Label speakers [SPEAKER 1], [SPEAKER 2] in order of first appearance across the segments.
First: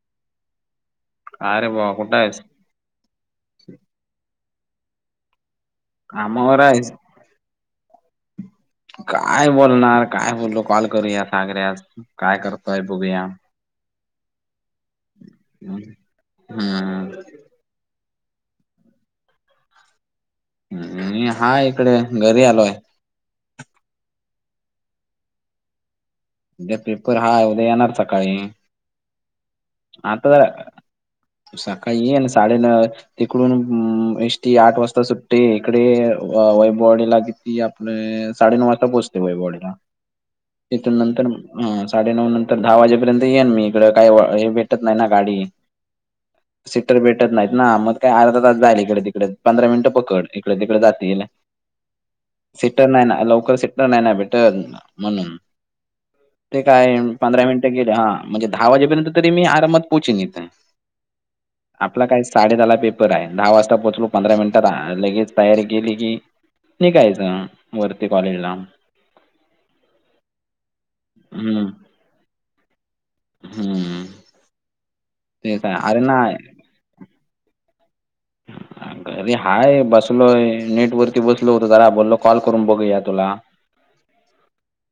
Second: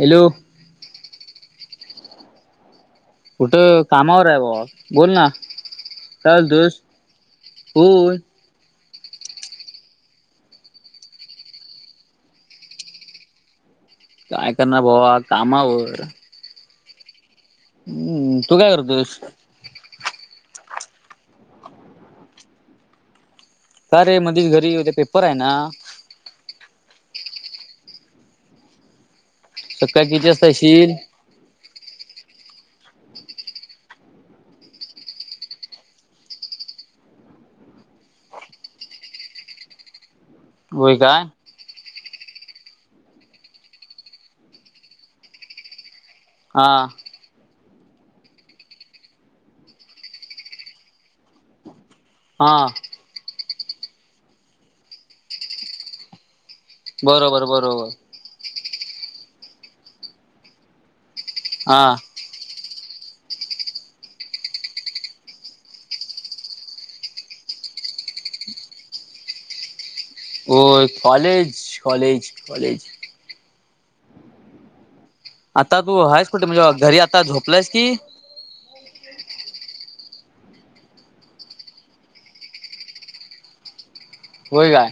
[SPEAKER 1] Hello
[SPEAKER 2] आर भावा कुठयस
[SPEAKER 1] कुठं कामावर आहे भावा बोल ना काय
[SPEAKER 2] कामावर
[SPEAKER 1] बोलतोस
[SPEAKER 2] आहेस?
[SPEAKER 1] होय
[SPEAKER 2] काय बोलणार काय म्हणल कॉल करूया सागऱ्यास काय करतोय बघूया.
[SPEAKER 1] काय करणार भावा कामावर
[SPEAKER 2] हम
[SPEAKER 1] हम्म तु काय करतोयस.
[SPEAKER 2] मी हाय इकड घरी आलोय.
[SPEAKER 1] का रे मधी घरीे उद्या पेपराय ना?
[SPEAKER 2] उद्या पेपर हाय उद्या येणार सकाळी
[SPEAKER 1] सकाळी किती
[SPEAKER 2] आता जरा
[SPEAKER 1] वाजता येशील
[SPEAKER 2] सकाळीे येन साडे न तिकडून म एष्टी आठ वाजता सुट्टते इकडे वैभववाडी ला ती आपले साडेनऊ वाजता पोहचते वैभववाडीला
[SPEAKER 1] होय
[SPEAKER 2] तिथून
[SPEAKER 1] काय
[SPEAKER 2] नंतर साडे नऊ नंतर दहा वाजेपर्यंत येईन मी इकड काही हे भेटत नाही ना गाडी
[SPEAKER 1] हा
[SPEAKER 2] सिटर भेट टत नाहीत ना म काय अर्धा तास जाईल इकडे तिकडे पंधरा मिनिट पकड इकडे तिकडे जातील.
[SPEAKER 1] हा
[SPEAKER 2] सिटर नाही ना लवकर सिट्टर नाही ना भेटत म्हणून ते काय
[SPEAKER 1] बरोबर
[SPEAKER 2] पंधरा मिनिटं
[SPEAKER 1] बरोबर
[SPEAKER 2] गेले हा म्हणजे दहा वाजेपर्यंत तरी मी आरामात पोहोचीन इथ
[SPEAKER 1] हा
[SPEAKER 2] आपला काय साडे दहाला पेपर आहे दहा वाजता पोहलो पंधरा मिनिटात लगेच तयारी केली कि निघायचं वरती कॉलेज ला
[SPEAKER 1] ओय
[SPEAKER 2] हम्म
[SPEAKER 1] कॉलेज कॉलेज कॉलेज
[SPEAKER 2] हम्म तेच आहे
[SPEAKER 1] आता
[SPEAKER 2] अरे
[SPEAKER 1] तू हायस
[SPEAKER 2] नाही
[SPEAKER 1] कुट म्हणजे घरी आता झोपलायस की
[SPEAKER 2] [unintelligible] घरी हाय बसलोय नेट वरती बसलो होततो जरा बोललो कॉल करून बघूया तुला [inaudible]
[SPEAKER 1] होय का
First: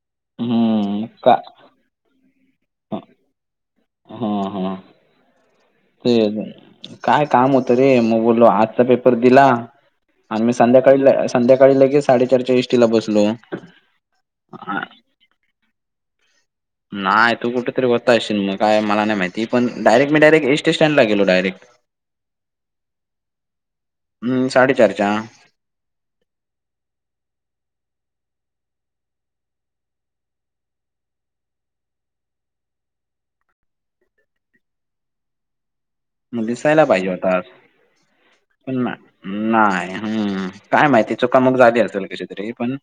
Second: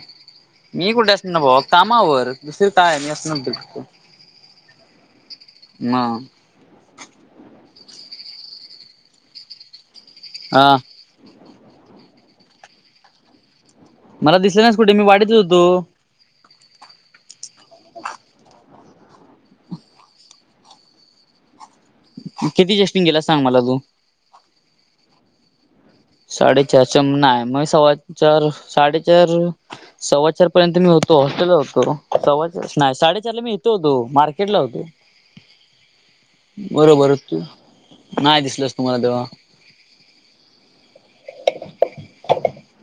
[SPEAKER 1] मी
[SPEAKER 2] हम्म
[SPEAKER 1] कुठे
[SPEAKER 2] का
[SPEAKER 1] असनार भावा कामावर दुसरी काय
[SPEAKER 2] हा हा
[SPEAKER 1] [unintelligible] म
[SPEAKER 2] ते काय काम होतं रे मग बोललो आजचा पेपर दिला आणि मी
[SPEAKER 1] हा
[SPEAKER 2] संध्याकाळी ल संध्याकाळी लगेच साडेचारच्या इष्टीला बसलो.
[SPEAKER 1] मला दिसलं नाहीस कुठे मी वाडीतच होतो.
[SPEAKER 2] नाय तू कुठेतरी होता असशील मग काय मला नाही माहिती पण डायरेक मी डयरेक एस टी स्टँडला गेलो डायरेक
[SPEAKER 1] कितीचा एसटी न गेला सांग मला तू
[SPEAKER 2] हम्म साडेचारच्या
[SPEAKER 1] साडेचारच्या म नाय मी सव्वा चार साडेचार सव्वा चार पर्यंत मी होतो हॉस्टेलवर होतो सव्वाचार नाही साडेचारला मी हित होतो मार्केट ला होतो.
[SPEAKER 2] म दिसायला पाहिजे
[SPEAKER 1] बरोबर तू
[SPEAKER 2] होतास
[SPEAKER 1] नाही दिसलस
[SPEAKER 2] पण ना
[SPEAKER 1] तुम्हाला तेव्हा
[SPEAKER 2] नाय हम्म काय माहिती चुकामुक झाली असल कशी तरी पण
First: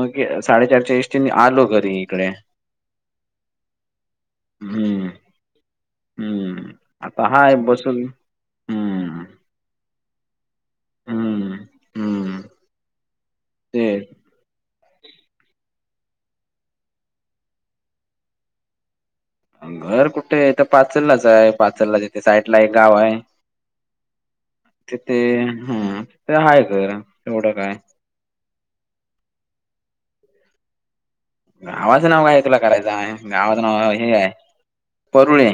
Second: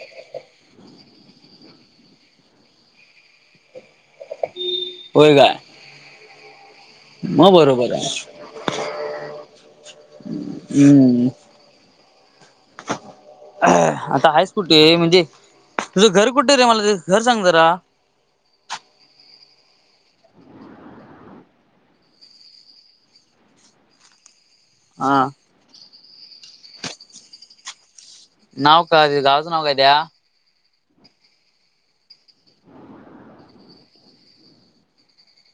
[SPEAKER 2] मग साडेचारच्या इष्टीनी आलो घरी इकडे हम्म हम्म आता
[SPEAKER 1] म
[SPEAKER 2] हाय बसून
[SPEAKER 1] बरोबरय.
[SPEAKER 2] हम्म
[SPEAKER 1] हम्म
[SPEAKER 2] ते
[SPEAKER 1] आता हायस कुठे म्हणजे तुझं घर कुठे रे मला ते घर सांग जरा
[SPEAKER 2] घर कुठे त पाचललाचय पाचललाच तिथे साईडला एक गावय तिथे
[SPEAKER 1] हा
[SPEAKER 2] हम्म तिथे हाय घर येवढं काय
[SPEAKER 1] नाव काय त्या गावाच नाव काय त्या
[SPEAKER 2] गावाचं नाव काय तुला करायचं गावाचं नाव हे हाय परुळे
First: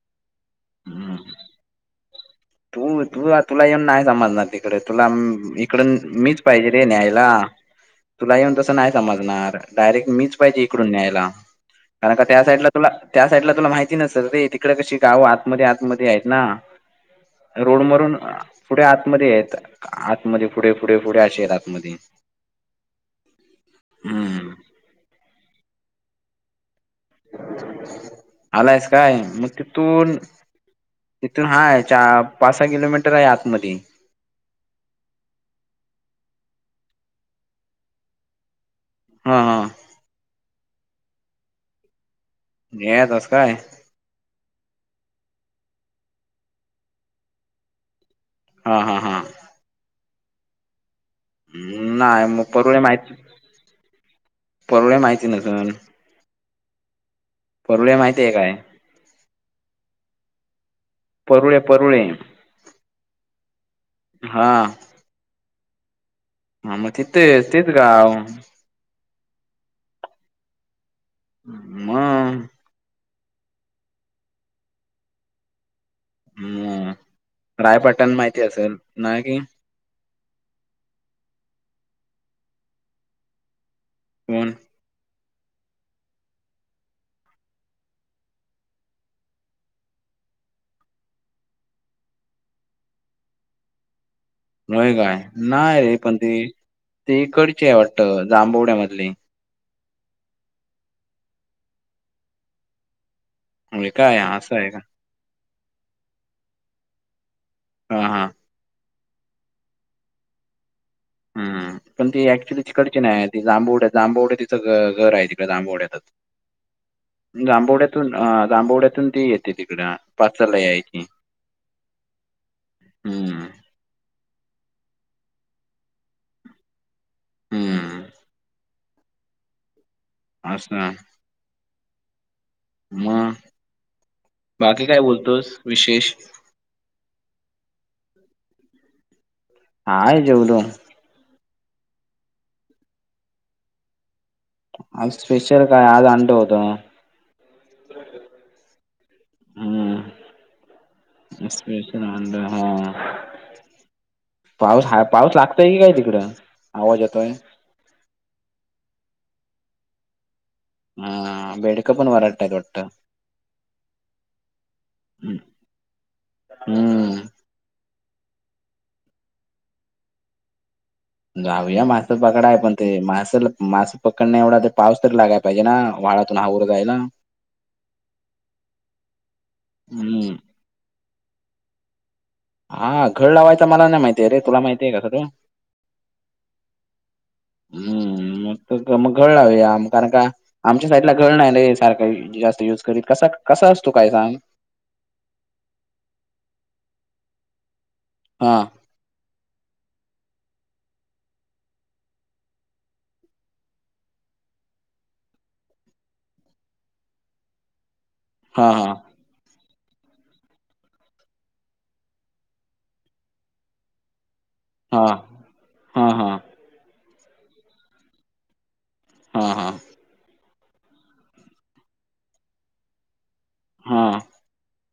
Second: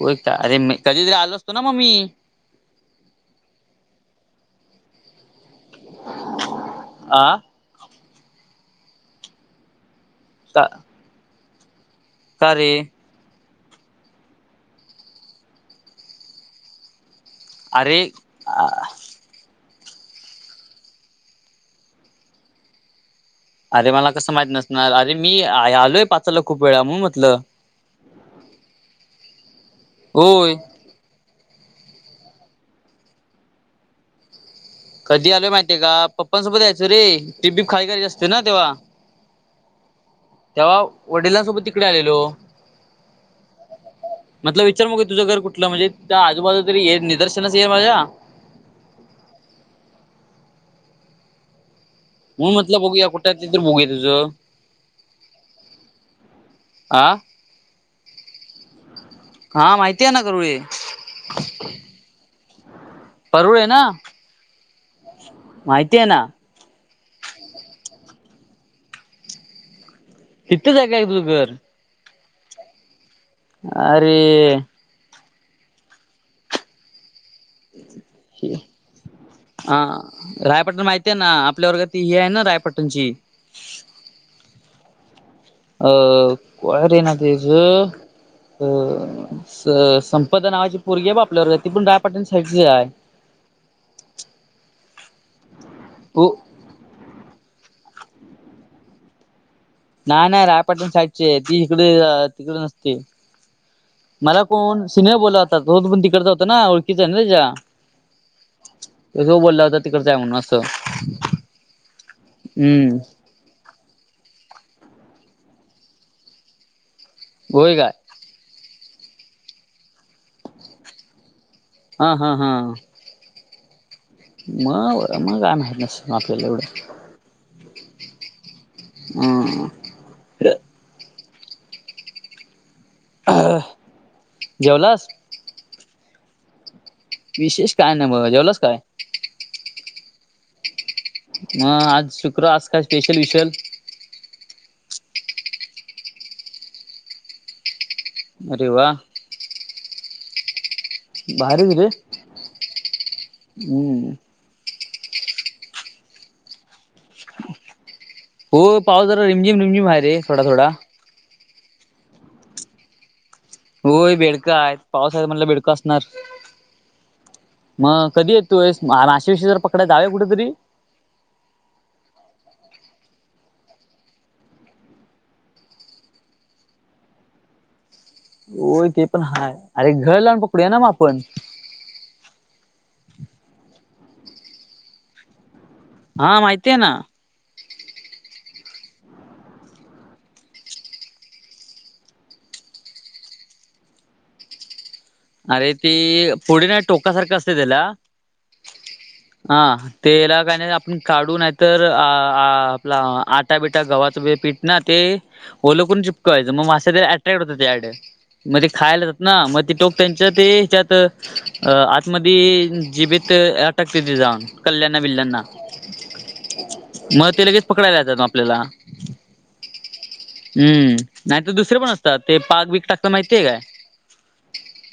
[SPEAKER 1] हो एक तर अरे मी
[SPEAKER 2] हम्म
[SPEAKER 1] कधीतरी आलो असतो ना मग मी
[SPEAKER 2] तू तू, तुला येन नाही समजणार तिकडे तुला हम ती तिकडं मीच पाहिजे रे, न्यायला
[SPEAKER 1] आ
[SPEAKER 2] तुला येऊन तस नाही समजणार डायरेक्ट मीच पाहिजे
[SPEAKER 1] का
[SPEAKER 2] इकडून न्यायला कारण का त्या साईडला तुला त्या साईडला तुला माहिती नसल रे, तिकडे कशी गावं आतमध्ये आतमध्ये आहेत ना, रोड
[SPEAKER 1] अरे
[SPEAKER 2] मरून पुढे आतमध्ये आहेत आतमध्ये पुढे पुढे पुढे, असे आहेत आतमध्ये
[SPEAKER 1] अरे, मला कसं माहित
[SPEAKER 2] हम्म
[SPEAKER 1] नसणार अरे मी आलोय, पाचला खूप वेळा म्हणून म्हटलं.
[SPEAKER 2] आलायस काय मग तिथून
[SPEAKER 1] होय
[SPEAKER 2] तिथून हाय, चा पाच- सहा किलोमीटर आहे. आतमध्ये
[SPEAKER 1] [unintelligible]
[SPEAKER 2] हा हा,
[SPEAKER 1] तेव्हा वडिलांसोबत तिकडे आलेलो.
[SPEAKER 2] [unintelligible]
[SPEAKER 1] म्हटलं विचार मग की तुझं घर कुठलं म्हणजे त्या आजूबाजूला ये तरी निदर्शनास ये माझ्या.
[SPEAKER 2] हा हा हा. नाही मग
[SPEAKER 1] हु
[SPEAKER 2] परुळे
[SPEAKER 1] म्हटलं बघूया
[SPEAKER 2] माहिती
[SPEAKER 1] कुठत तर बघूया तुझ,
[SPEAKER 2] परुळे माहिती नसून
[SPEAKER 1] हा.
[SPEAKER 2] बबड्या माहितीये काय?
[SPEAKER 1] हा माहिती आहे ना करुळे.
[SPEAKER 2] परुळे, परुळे.
[SPEAKER 1] परुळे आहे ना
[SPEAKER 2] हा
[SPEAKER 1] माहिती आहे ना.
[SPEAKER 2] हा, मग तिथेच तेच गाव.
[SPEAKER 1] हितच हाय काय तुझं घर.
[SPEAKER 2] म
[SPEAKER 1] अरे,
[SPEAKER 2] हम्म, रायपटण माहिती असेल ना, कि.
[SPEAKER 1] हा, रायपटण माहिती आहे ना आपल्या वर्गात ही आहे ना रायपटणची.
[SPEAKER 2] कोण?
[SPEAKER 1] अह, काय रे नाव तेच अ, स, संपदा नावाची पोरगी ब आपल्या वर्गातली ती पण रायपटन साइटची आहे.
[SPEAKER 2] होय काय, नाय रे पण
[SPEAKER 1] हो
[SPEAKER 2] ते ते कडचे आहे वाटत जांभवड्यामधली.
[SPEAKER 1] नाय नाय, रायपटण साईडची आहे ती इकडे तिथेच असते.
[SPEAKER 2] होय काय
[SPEAKER 1] मला
[SPEAKER 2] असं आहे का
[SPEAKER 1] कोण? तिने बोला होता, तो पण तिकडचा होता, ना ओळखीचा आहे ना तिच्या
[SPEAKER 2] हा हा,
[SPEAKER 1] तस, बोलला होता तिकडच आहे म्हणून असं,
[SPEAKER 2] हम्म, पण ती ऍक्च्युली
[SPEAKER 1] हम्म
[SPEAKER 2] तिकडची नाही जांभवड्या, जांभवड तिथं घर आहे. तिकडे जांभवड्यातच
[SPEAKER 1] होय
[SPEAKER 2] जांभवड्यात
[SPEAKER 1] काय
[SPEAKER 2] पण, हा, जांबवड्यातून ती येते तिकड पाचला यायची.
[SPEAKER 1] हा हा हा,
[SPEAKER 2] हम्म,
[SPEAKER 1] [unintelligible]
[SPEAKER 2] हम्म,
[SPEAKER 1] [unintelligible]
[SPEAKER 2] असा
[SPEAKER 1] अ
[SPEAKER 2] मग, बाकी काय
[SPEAKER 1] जेवलास
[SPEAKER 2] बोलतोस विशेष
[SPEAKER 1] विशेष काय नाही बघा, जेवलास काय?
[SPEAKER 2] हाय, जेवलोय.
[SPEAKER 1] मग, आज शुक्र आज काय स्पेशल -विशल
[SPEAKER 2] आज स्पेशल काय आज अंड होत.
[SPEAKER 1] अरे व्हा,
[SPEAKER 2] हम्
[SPEAKER 1] भारीच रे
[SPEAKER 2] स्पेसल अंड हा
[SPEAKER 1] हम्म
[SPEAKER 2] पाऊस हा पाऊस लागतय की काय तिकडं आवाज येतोय.
[SPEAKER 1] हो पावस जरा रिमझिम रिमझिम हाय रे थोडा थोडा.
[SPEAKER 2] हा बेडकं पण वरडतायत वाटतं.
[SPEAKER 1] होय बेडकां आहेत पावसा म्हटलं बेडकां असणार
[SPEAKER 2] हम्म
[SPEAKER 1] मग कधी येत तूस माशे विष जर पकडाला जावे कुठेतरी.
[SPEAKER 2] जाऊया मासं पकडा आहे पण ते मासे मासं पकड नाही एवढा ते पाऊस तररी लागाय पाहिजे ना व्हाळातून हा उर जायला.
[SPEAKER 1] होय ते पण हा अरे घर
[SPEAKER 2] हम्म
[SPEAKER 1] लावून पकडूया ना मग आपण.
[SPEAKER 2] हा घळ लावायचं मला नाही माहितीय रे तुला माहितीय का सगळ.
[SPEAKER 1] हा माहिती आहे ना.
[SPEAKER 2] हम्म मग मग घळ लावया कारण का, आमच्या साईडला गळ नाही र सारखं जास्त युज करी कसा कसा असतो काय सांग.
[SPEAKER 1] अरे ती पुढे नाही टोका सारखं असते त्याला.
[SPEAKER 2] हा.
[SPEAKER 1] हा. तेला काही नाही आपण काढू नाही तर अ आपला आटा बिटा गव्हाचं पीठ ना ते. ओल करून चिपकायचं मग मा्या अट्रॅक्ट होत त्याडे मग ते
[SPEAKER 2] हा हा
[SPEAKER 1] खायला जात ना मग ते टोक त्यांच ते ह्याच्यात आतमध्ये जिबेत अटकते ते जाऊन. कल्याणना
[SPEAKER 2] हा
[SPEAKER 1] विल्यांना
[SPEAKER 2] हा हा
[SPEAKER 1] मग ते लगेच पकडायला लाात आपल्याला.
[SPEAKER 2] हा हा.
[SPEAKER 1] हम्म नाही तर दुसरे पण असतात ते पाक बीक टाकता माहितीय काय.
[SPEAKER 2] हा.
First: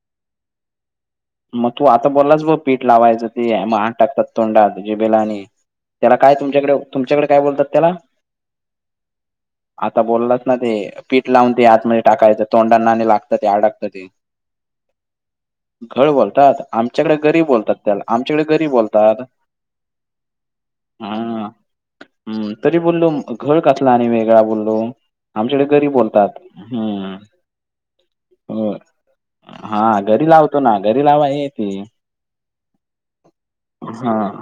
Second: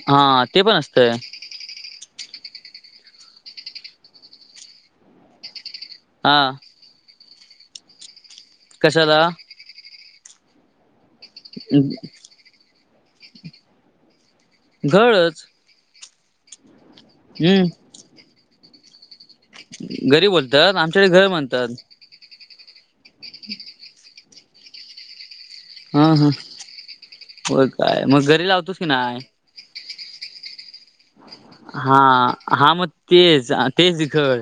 [SPEAKER 1] हा ते पण असतंय.
[SPEAKER 2] मग तू आता बोललास ब पीठ लावायचं ते म टाकतात तोंडात जिबेला आणि त्याला काय
[SPEAKER 1] हा
[SPEAKER 2] तुमच्याकडे तुमच्याकडे काय बोलतात त्याला.
[SPEAKER 1] कशाला.
[SPEAKER 2] आता बोललाच ना ते पीठ लावून ते आतमध्ये टाकायचं तोंडा नाणे लागतं ते अडकतं ते.
[SPEAKER 1] घळच.
[SPEAKER 2] घळ बोलतात आमच्याकडे गरीब बोलतात
[SPEAKER 1] हम्म
[SPEAKER 2] त्याला आमच्याकडे गरी बोलतात.
[SPEAKER 1] घरी बोलतात आमच्याकडे घळ म्हणतात.
[SPEAKER 2] हम् तरी बोललो घळ कसला आणि वेगळा बोललो. आमच्याकडे घरी ब
[SPEAKER 1] हा
[SPEAKER 2] बोलतात
[SPEAKER 1] हा
[SPEAKER 2] हम्म.
[SPEAKER 1] होय काय मग घरी लावतोस की नाय
[SPEAKER 2] हा गरी लावतो ना घरी लावा ये ते
[SPEAKER 1] हा हा मग तेच तेच
[SPEAKER 2] हा
[SPEAKER 1] गळ.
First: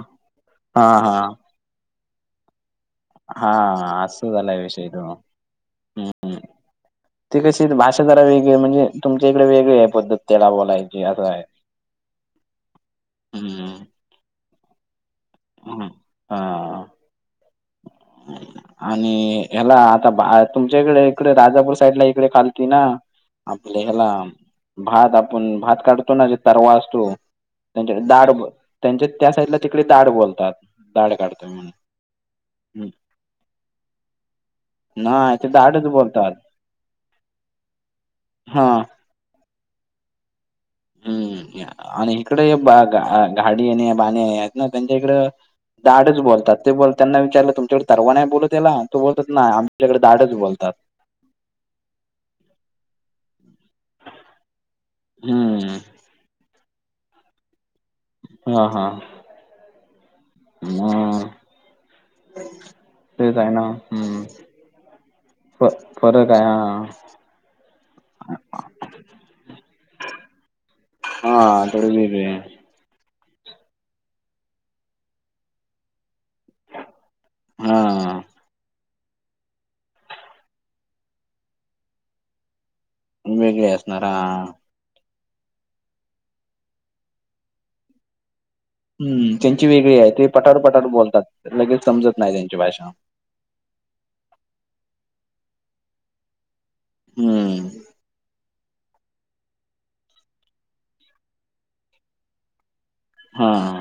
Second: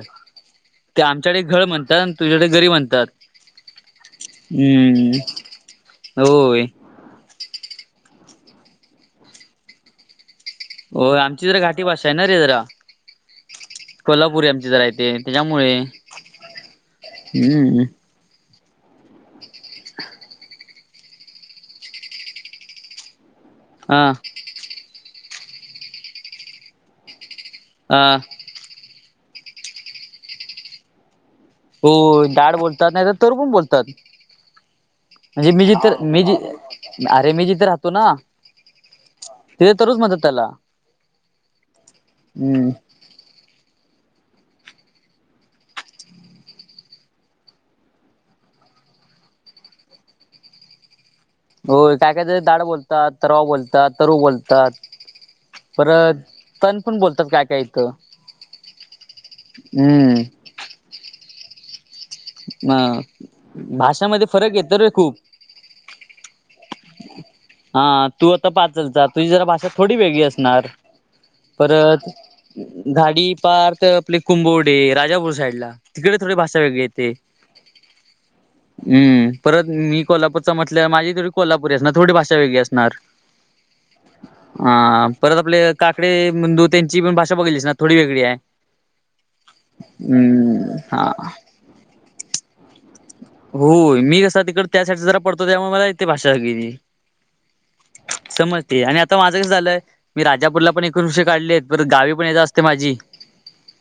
[SPEAKER 2] हा
[SPEAKER 1] ते
[SPEAKER 2] हा.
[SPEAKER 1] आमच्याकडे गळ म्हणतात आणि तुझ्याकडे गरी म्हणतात.
[SPEAKER 2] हा अस झालाय विषय त्यो.
[SPEAKER 1] हम्म होय.
[SPEAKER 2] ते कशी भाषा जरा वेगळी म्हणजे तुमच्या इकडे वेगली आहे पद्धत. त्याला बोलायची
[SPEAKER 1] हो
[SPEAKER 2] असं आहे.
[SPEAKER 1] आमची ज घाटी भाषा आहे ना रे जरा.
[SPEAKER 2] हम्म
[SPEAKER 1] कोल्हापुरी आमची जरा य ते त्याच्यामुळे
[SPEAKER 2] हम्म
[SPEAKER 1] हम्म.
[SPEAKER 2] ह [unintelligible] आणि ह्याला आता तुमच्याकडे इकडे राधापूर साईड ला इकडे खालती ना. आपले
[SPEAKER 1] हा
[SPEAKER 2] ह्याला भात आपण भात काढतो ना जे तरवा असतो. त्यांच्या
[SPEAKER 1] हा
[SPEAKER 2] दाड त्यांच्या त्या साईडला तिकडे दाड बोलतात दाड काढत म्हण
[SPEAKER 1] हो दाड बोलतात नाही तर तरु पण बोलतात.
[SPEAKER 2] नाही ते
[SPEAKER 1] म्हणजे मी
[SPEAKER 2] दाडच
[SPEAKER 1] जिथ मी
[SPEAKER 2] बोलतात
[SPEAKER 1] जी अरे मी जिथं राहतो ना.
[SPEAKER 2] हा.
[SPEAKER 1] ते तरूच म्हणतात त्याला.
[SPEAKER 2] हम्म आणि इकडे
[SPEAKER 1] हम्म
[SPEAKER 2] घाडीणे बाणीने आहेत ना त्यांच्या इकड ताडच बोलतात. ते बोलतांना विचारलं तुमच्याकडे तरवा नाही बोलत याला. तो बोलतात नाय, आमच्याकडे ताडच बोलतात.
[SPEAKER 1] हो काय काय जन ताड बोलतात. तरवा बोलतात. तरु बोलतात.
[SPEAKER 2] हम्म
[SPEAKER 1] परत तण पण बोलतात काय काय इथ. हम्म.
[SPEAKER 2] हम् [unintelligible]
[SPEAKER 1] म
[SPEAKER 2] ना हम्म
[SPEAKER 1] भाषामध्ये फरक यतोरे खूप.
[SPEAKER 2] फ फरकय हा.
[SPEAKER 1] हा तू आता पाचलचा. तुझी जरा भाषा थोडी वेगळी असणार.
[SPEAKER 2] हा थोडी वेगळी ये.
[SPEAKER 1] घाडी पार त आपले कुंबवडे. राजापूर साईटला. तिकडे थोडी भाषा वेगळी येते.
[SPEAKER 2] हा
[SPEAKER 1] हम्म. परत मी कोल्हापूरचा म्हटल्याव. माझी थोडी कोल्हापूरी असणार. थोडी भाषा वेगळी असणार.
[SPEAKER 2] वेगळी असणार. हा.
[SPEAKER 1] हा. परत आपले काकडे म दूत्यांची पण, भाषा बघितलीस ना. थोडी वेगळी आहे.
[SPEAKER 2] हम्म. त्यांची वेगळीये. ते पटार
[SPEAKER 1] हम्म
[SPEAKER 2] पटार
[SPEAKER 1] हा
[SPEAKER 2] बोलतात. लगेच समजत नाही. त्यांची भाषा.
[SPEAKER 1] हो मी कसा तिकडे त्या साईड जरा पडतो. त्यामुळे मला इथे भाषा वेगळी ती.
[SPEAKER 2] हम्म.
[SPEAKER 1] समजते. आणि आता माझं कसं झालंय? मी राजापूरला पण एक वर्ष काढलेत. परत गावी पण ये जा असते माझी.
[SPEAKER 2] हा हा.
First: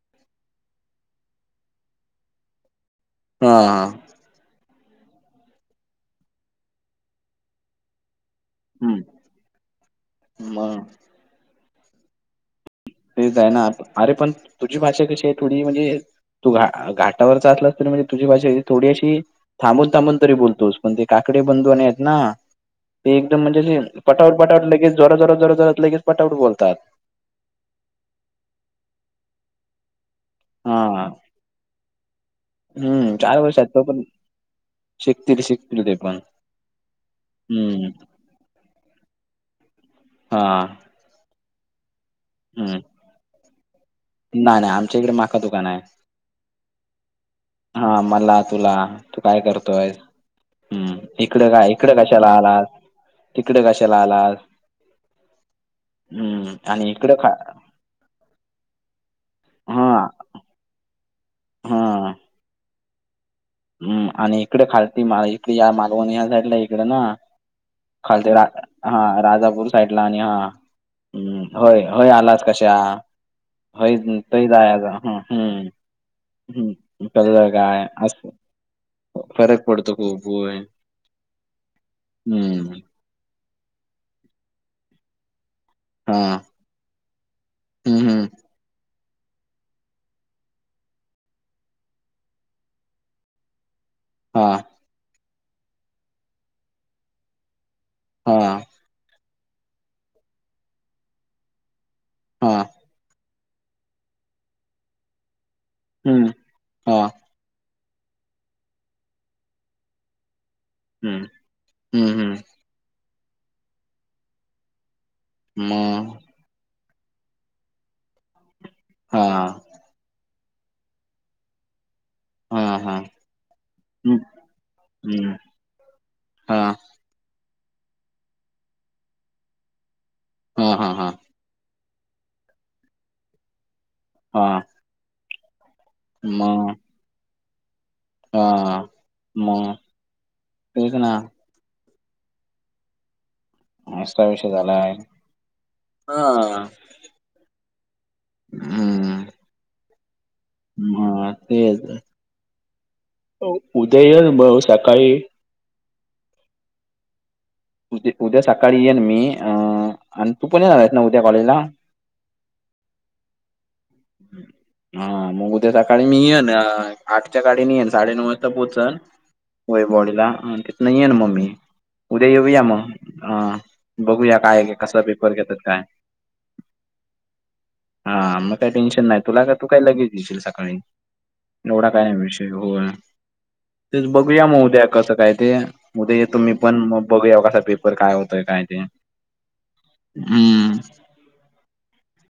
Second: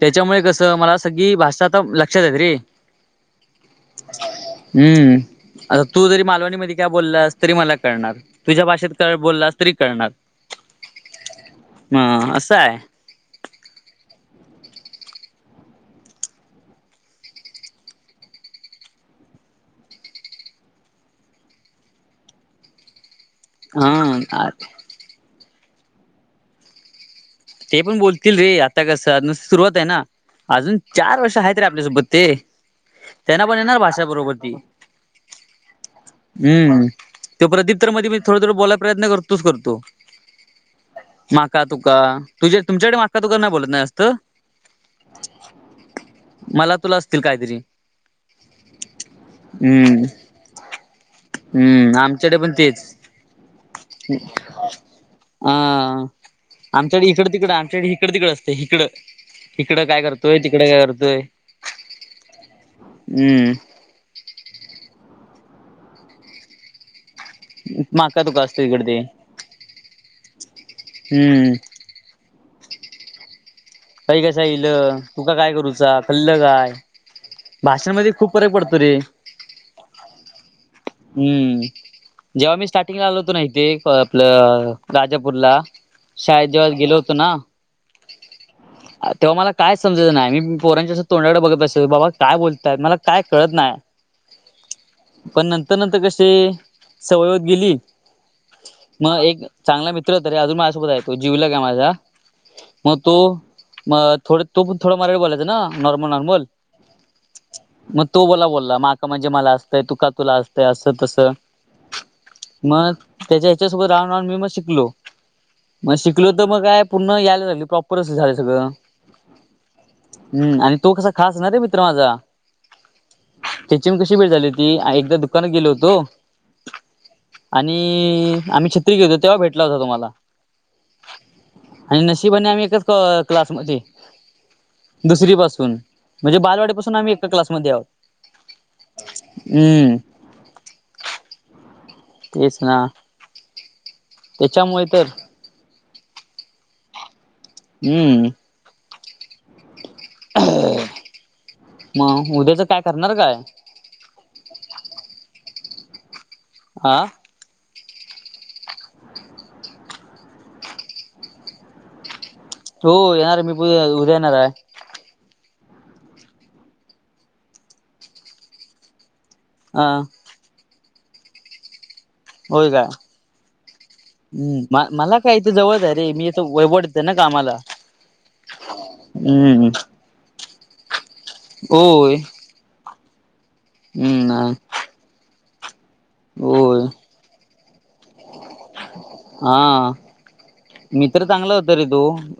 [SPEAKER 1] त्याच्यामुळे कसं, मला सगळी भाषा आता लक्षात येत रे.
[SPEAKER 2] हा.
[SPEAKER 1] हम्म. आता तू जरी मालवणी मध्ये काय बोललास. तरी मला कळणार. तुझ्या भाषेत
[SPEAKER 2] हम्म
[SPEAKER 1] तळ बोललास तरी कळणार.
[SPEAKER 2] मग
[SPEAKER 1] म असंय.
[SPEAKER 2] तेच आहे ना. अरे पण तुझी भाषा कशी आहे. थोडी म्हणजे तू घा घाटावरचा असलास. तरी म्हणजे तुझी भाषी थोडी अशी थांबून थांबून तरी बोलतोस. पण ते काकडे बंधूने आहेत ना ते एकदम म्हणजेे पटापट
[SPEAKER 1] हा
[SPEAKER 2] पटापट लगेच जरा जोरा जोरात. लगेच पटापट बोलतात.
[SPEAKER 1] ते पण बोलतील रे. आता कसं, नुस सुरुवाते ना. अजून
[SPEAKER 2] हा
[SPEAKER 1] चार वर्ष आहेत रे आपल्यासोबत ते.
[SPEAKER 2] हम्म चार
[SPEAKER 1] त्यांना पण
[SPEAKER 2] वर्षात
[SPEAKER 1] येणार
[SPEAKER 2] तो
[SPEAKER 1] भाषा बरोबर ती.
[SPEAKER 2] शिकतील शिकतील ते पण
[SPEAKER 1] हम्म. तो प्रदीप्
[SPEAKER 2] हम्म
[SPEAKER 1] तर मधी मधी थोडं थोंड बोलायचा, प्रयत्न करतोच करतो.
[SPEAKER 2] हा.
[SPEAKER 1] माका तुका. तुझ तुमच्याकडे माका तु नाही बोलत ना. जा
[SPEAKER 2] नाय नाय आमच्या इकडे माखं तुका नाय.
[SPEAKER 1] मला तुला असतील काहीतरी
[SPEAKER 2] हा मला, तुला, तू काय करतोय.
[SPEAKER 1] हम्म
[SPEAKER 2] हम्म. इकडे काय इकडे
[SPEAKER 1] हम्म
[SPEAKER 2] कशाला
[SPEAKER 1] आमच्याकडे पण
[SPEAKER 2] आलास.
[SPEAKER 1] तेच
[SPEAKER 2] तिकड कशाला आलास.
[SPEAKER 1] अ
[SPEAKER 2] हम्म आणि
[SPEAKER 1] आमच्याकडे
[SPEAKER 2] इकडं
[SPEAKER 1] इकड
[SPEAKER 2] खा
[SPEAKER 1] तिकडं आमच्याक इिकड तिकड असते इकडं. इकडं
[SPEAKER 2] हा
[SPEAKER 1] काय करतोय. तिकड काय करतोय.
[SPEAKER 2] हा.
[SPEAKER 1] हम्म.
[SPEAKER 2] हम्म. आणि इकडे खालती मा इकडे या मालवणी ह्या साईटला इकड ना.
[SPEAKER 1] माका
[SPEAKER 2] खालते
[SPEAKER 1] तुका असतो इकड ते
[SPEAKER 2] हा राजापूर साईठला आणि हा्,
[SPEAKER 1] हम्म
[SPEAKER 2] होय होय आलाच कशा. हय
[SPEAKER 1] काही कसा
[SPEAKER 2] तय
[SPEAKER 1] येईल
[SPEAKER 2] जायाच आता
[SPEAKER 1] तुका
[SPEAKER 2] ह
[SPEAKER 1] काय करूचा कल्लं
[SPEAKER 2] हम्म कल काय असं.
[SPEAKER 1] पडत रे.
[SPEAKER 2] फरक पडतो खूप. होय.
[SPEAKER 1] हम्म. जेव्हा मी
[SPEAKER 2] हम्म
[SPEAKER 1] स्टार्टिंगला आलो होतो ना इथे. आपलं राजापूरला.
[SPEAKER 2] हा
[SPEAKER 1] शाळे जेव्हा गेलो होतो ना.
[SPEAKER 2] हम्म, हम्म.
[SPEAKER 1] तेव्हा मला काय समजयच नाय. मी पोरांच्यास तोंडाकडे बघत बसायचो. बाबा काय बोलतय त मला काय कळत नाय.
[SPEAKER 2] हा.
[SPEAKER 1] पण नंतर नंतर कशी, सवय होत गेली.
[SPEAKER 2] हां.
[SPEAKER 1] मग एक चांगला मित्र होता. अजून माझ्यासोबत आहे तो, जिवलग आहे माझा.
[SPEAKER 2] हां.
[SPEAKER 1] मग तो, म- थोडं तो पण थोड मराठी बोलायचां ना नॉर्मल
[SPEAKER 2] हं,
[SPEAKER 1] नॉर्मल.
[SPEAKER 2] हां,
[SPEAKER 1] मग तो बोला बोलला, मका म्हणजे मला असतंय, तू का तुला असतंय असं तस.
[SPEAKER 2] हं, हं, हं.
[SPEAKER 1] मग त्याच्या हेच्यासोबत राहून राहून मी मग शिकलो, मग शिकलो. मग काय पूर्ण यायला लागली, प्रॉपर असं झाले सगळं.
[SPEAKER 2] हा.
[SPEAKER 1] हम्. आणि तो कसा खासणारे मित्र माझा.
[SPEAKER 2] हां, हां.
[SPEAKER 1] त्याची मग कशी
[SPEAKER 2] हं,
[SPEAKER 1] भेट झाली होती, एकदा
[SPEAKER 2] हं.
[SPEAKER 1] दुकानात गेलो होतो.
[SPEAKER 2] हां,
[SPEAKER 1] आणि आम्ही छत्री घेत होतो, तेव्हा भेटला होता मला.
[SPEAKER 2] हा हा हा.
[SPEAKER 1] आणि नशीबने आम्ही एकाच क- क्लासमध्ये.
[SPEAKER 2] हां.
[SPEAKER 1] दुसरी पासून म्हणजे, बालवाडीपासून आम्ही एका क्लासमध्ये आहोत.
[SPEAKER 2] हा, मगं
[SPEAKER 1] हम्म
[SPEAKER 2] तेच ना.
[SPEAKER 1] [unintelligible] तेच ना,
[SPEAKER 2] नाष्टा बिष्टा
[SPEAKER 1] त्याच्यामुळे
[SPEAKER 2] झालायं,
[SPEAKER 1] तर
[SPEAKER 2] हां..
[SPEAKER 1] हम्म.
[SPEAKER 2] अमं.. अ.. मं,
[SPEAKER 1] मग उद्याच काय करणार काय
[SPEAKER 2] तेच उदया य ब- सकाळी.
[SPEAKER 1] आं..
[SPEAKER 2] द उद्या सकाळी येईन मी, अ -आणि तू पण येणार आहेस ना उद्या कॉलेज ला.
[SPEAKER 1] हो, येणार आहे मी पण उद्या येणार ये.
[SPEAKER 2] हा मगं उद्या सकाळी मी येन, आठच्या गाडी ने येन साडेनऊ वाजता पोहोचन.
[SPEAKER 1] हा
[SPEAKER 2] वैभववाडीला आणं तिथ येनं मग् मी, उद्या येऊया मग अं..
[SPEAKER 1] हम्. मला काय इथं जवळचं आहे रे, मी इथं वैभववाडीत ना कामाला.
[SPEAKER 2] हा, मग काही टेन्शन नाही, तुला का तू
[SPEAKER 1] हम्म
[SPEAKER 2] काय लगेच. येशील सकाळी, एवढा काय
[SPEAKER 1] होय
[SPEAKER 2] विषय होय, तेच बघूया
[SPEAKER 1] हम्म
[SPEAKER 2] मग उद्या कसं काय ते, उद्या येतो मी पण
[SPEAKER 1] होय
[SPEAKER 2] मग बघूया कसा पेप र काय होतंय. काय ते,
[SPEAKER 1] हा,
[SPEAKER 2] हम्म
[SPEAKER 1] मित्र चांगलं होतं रे तो.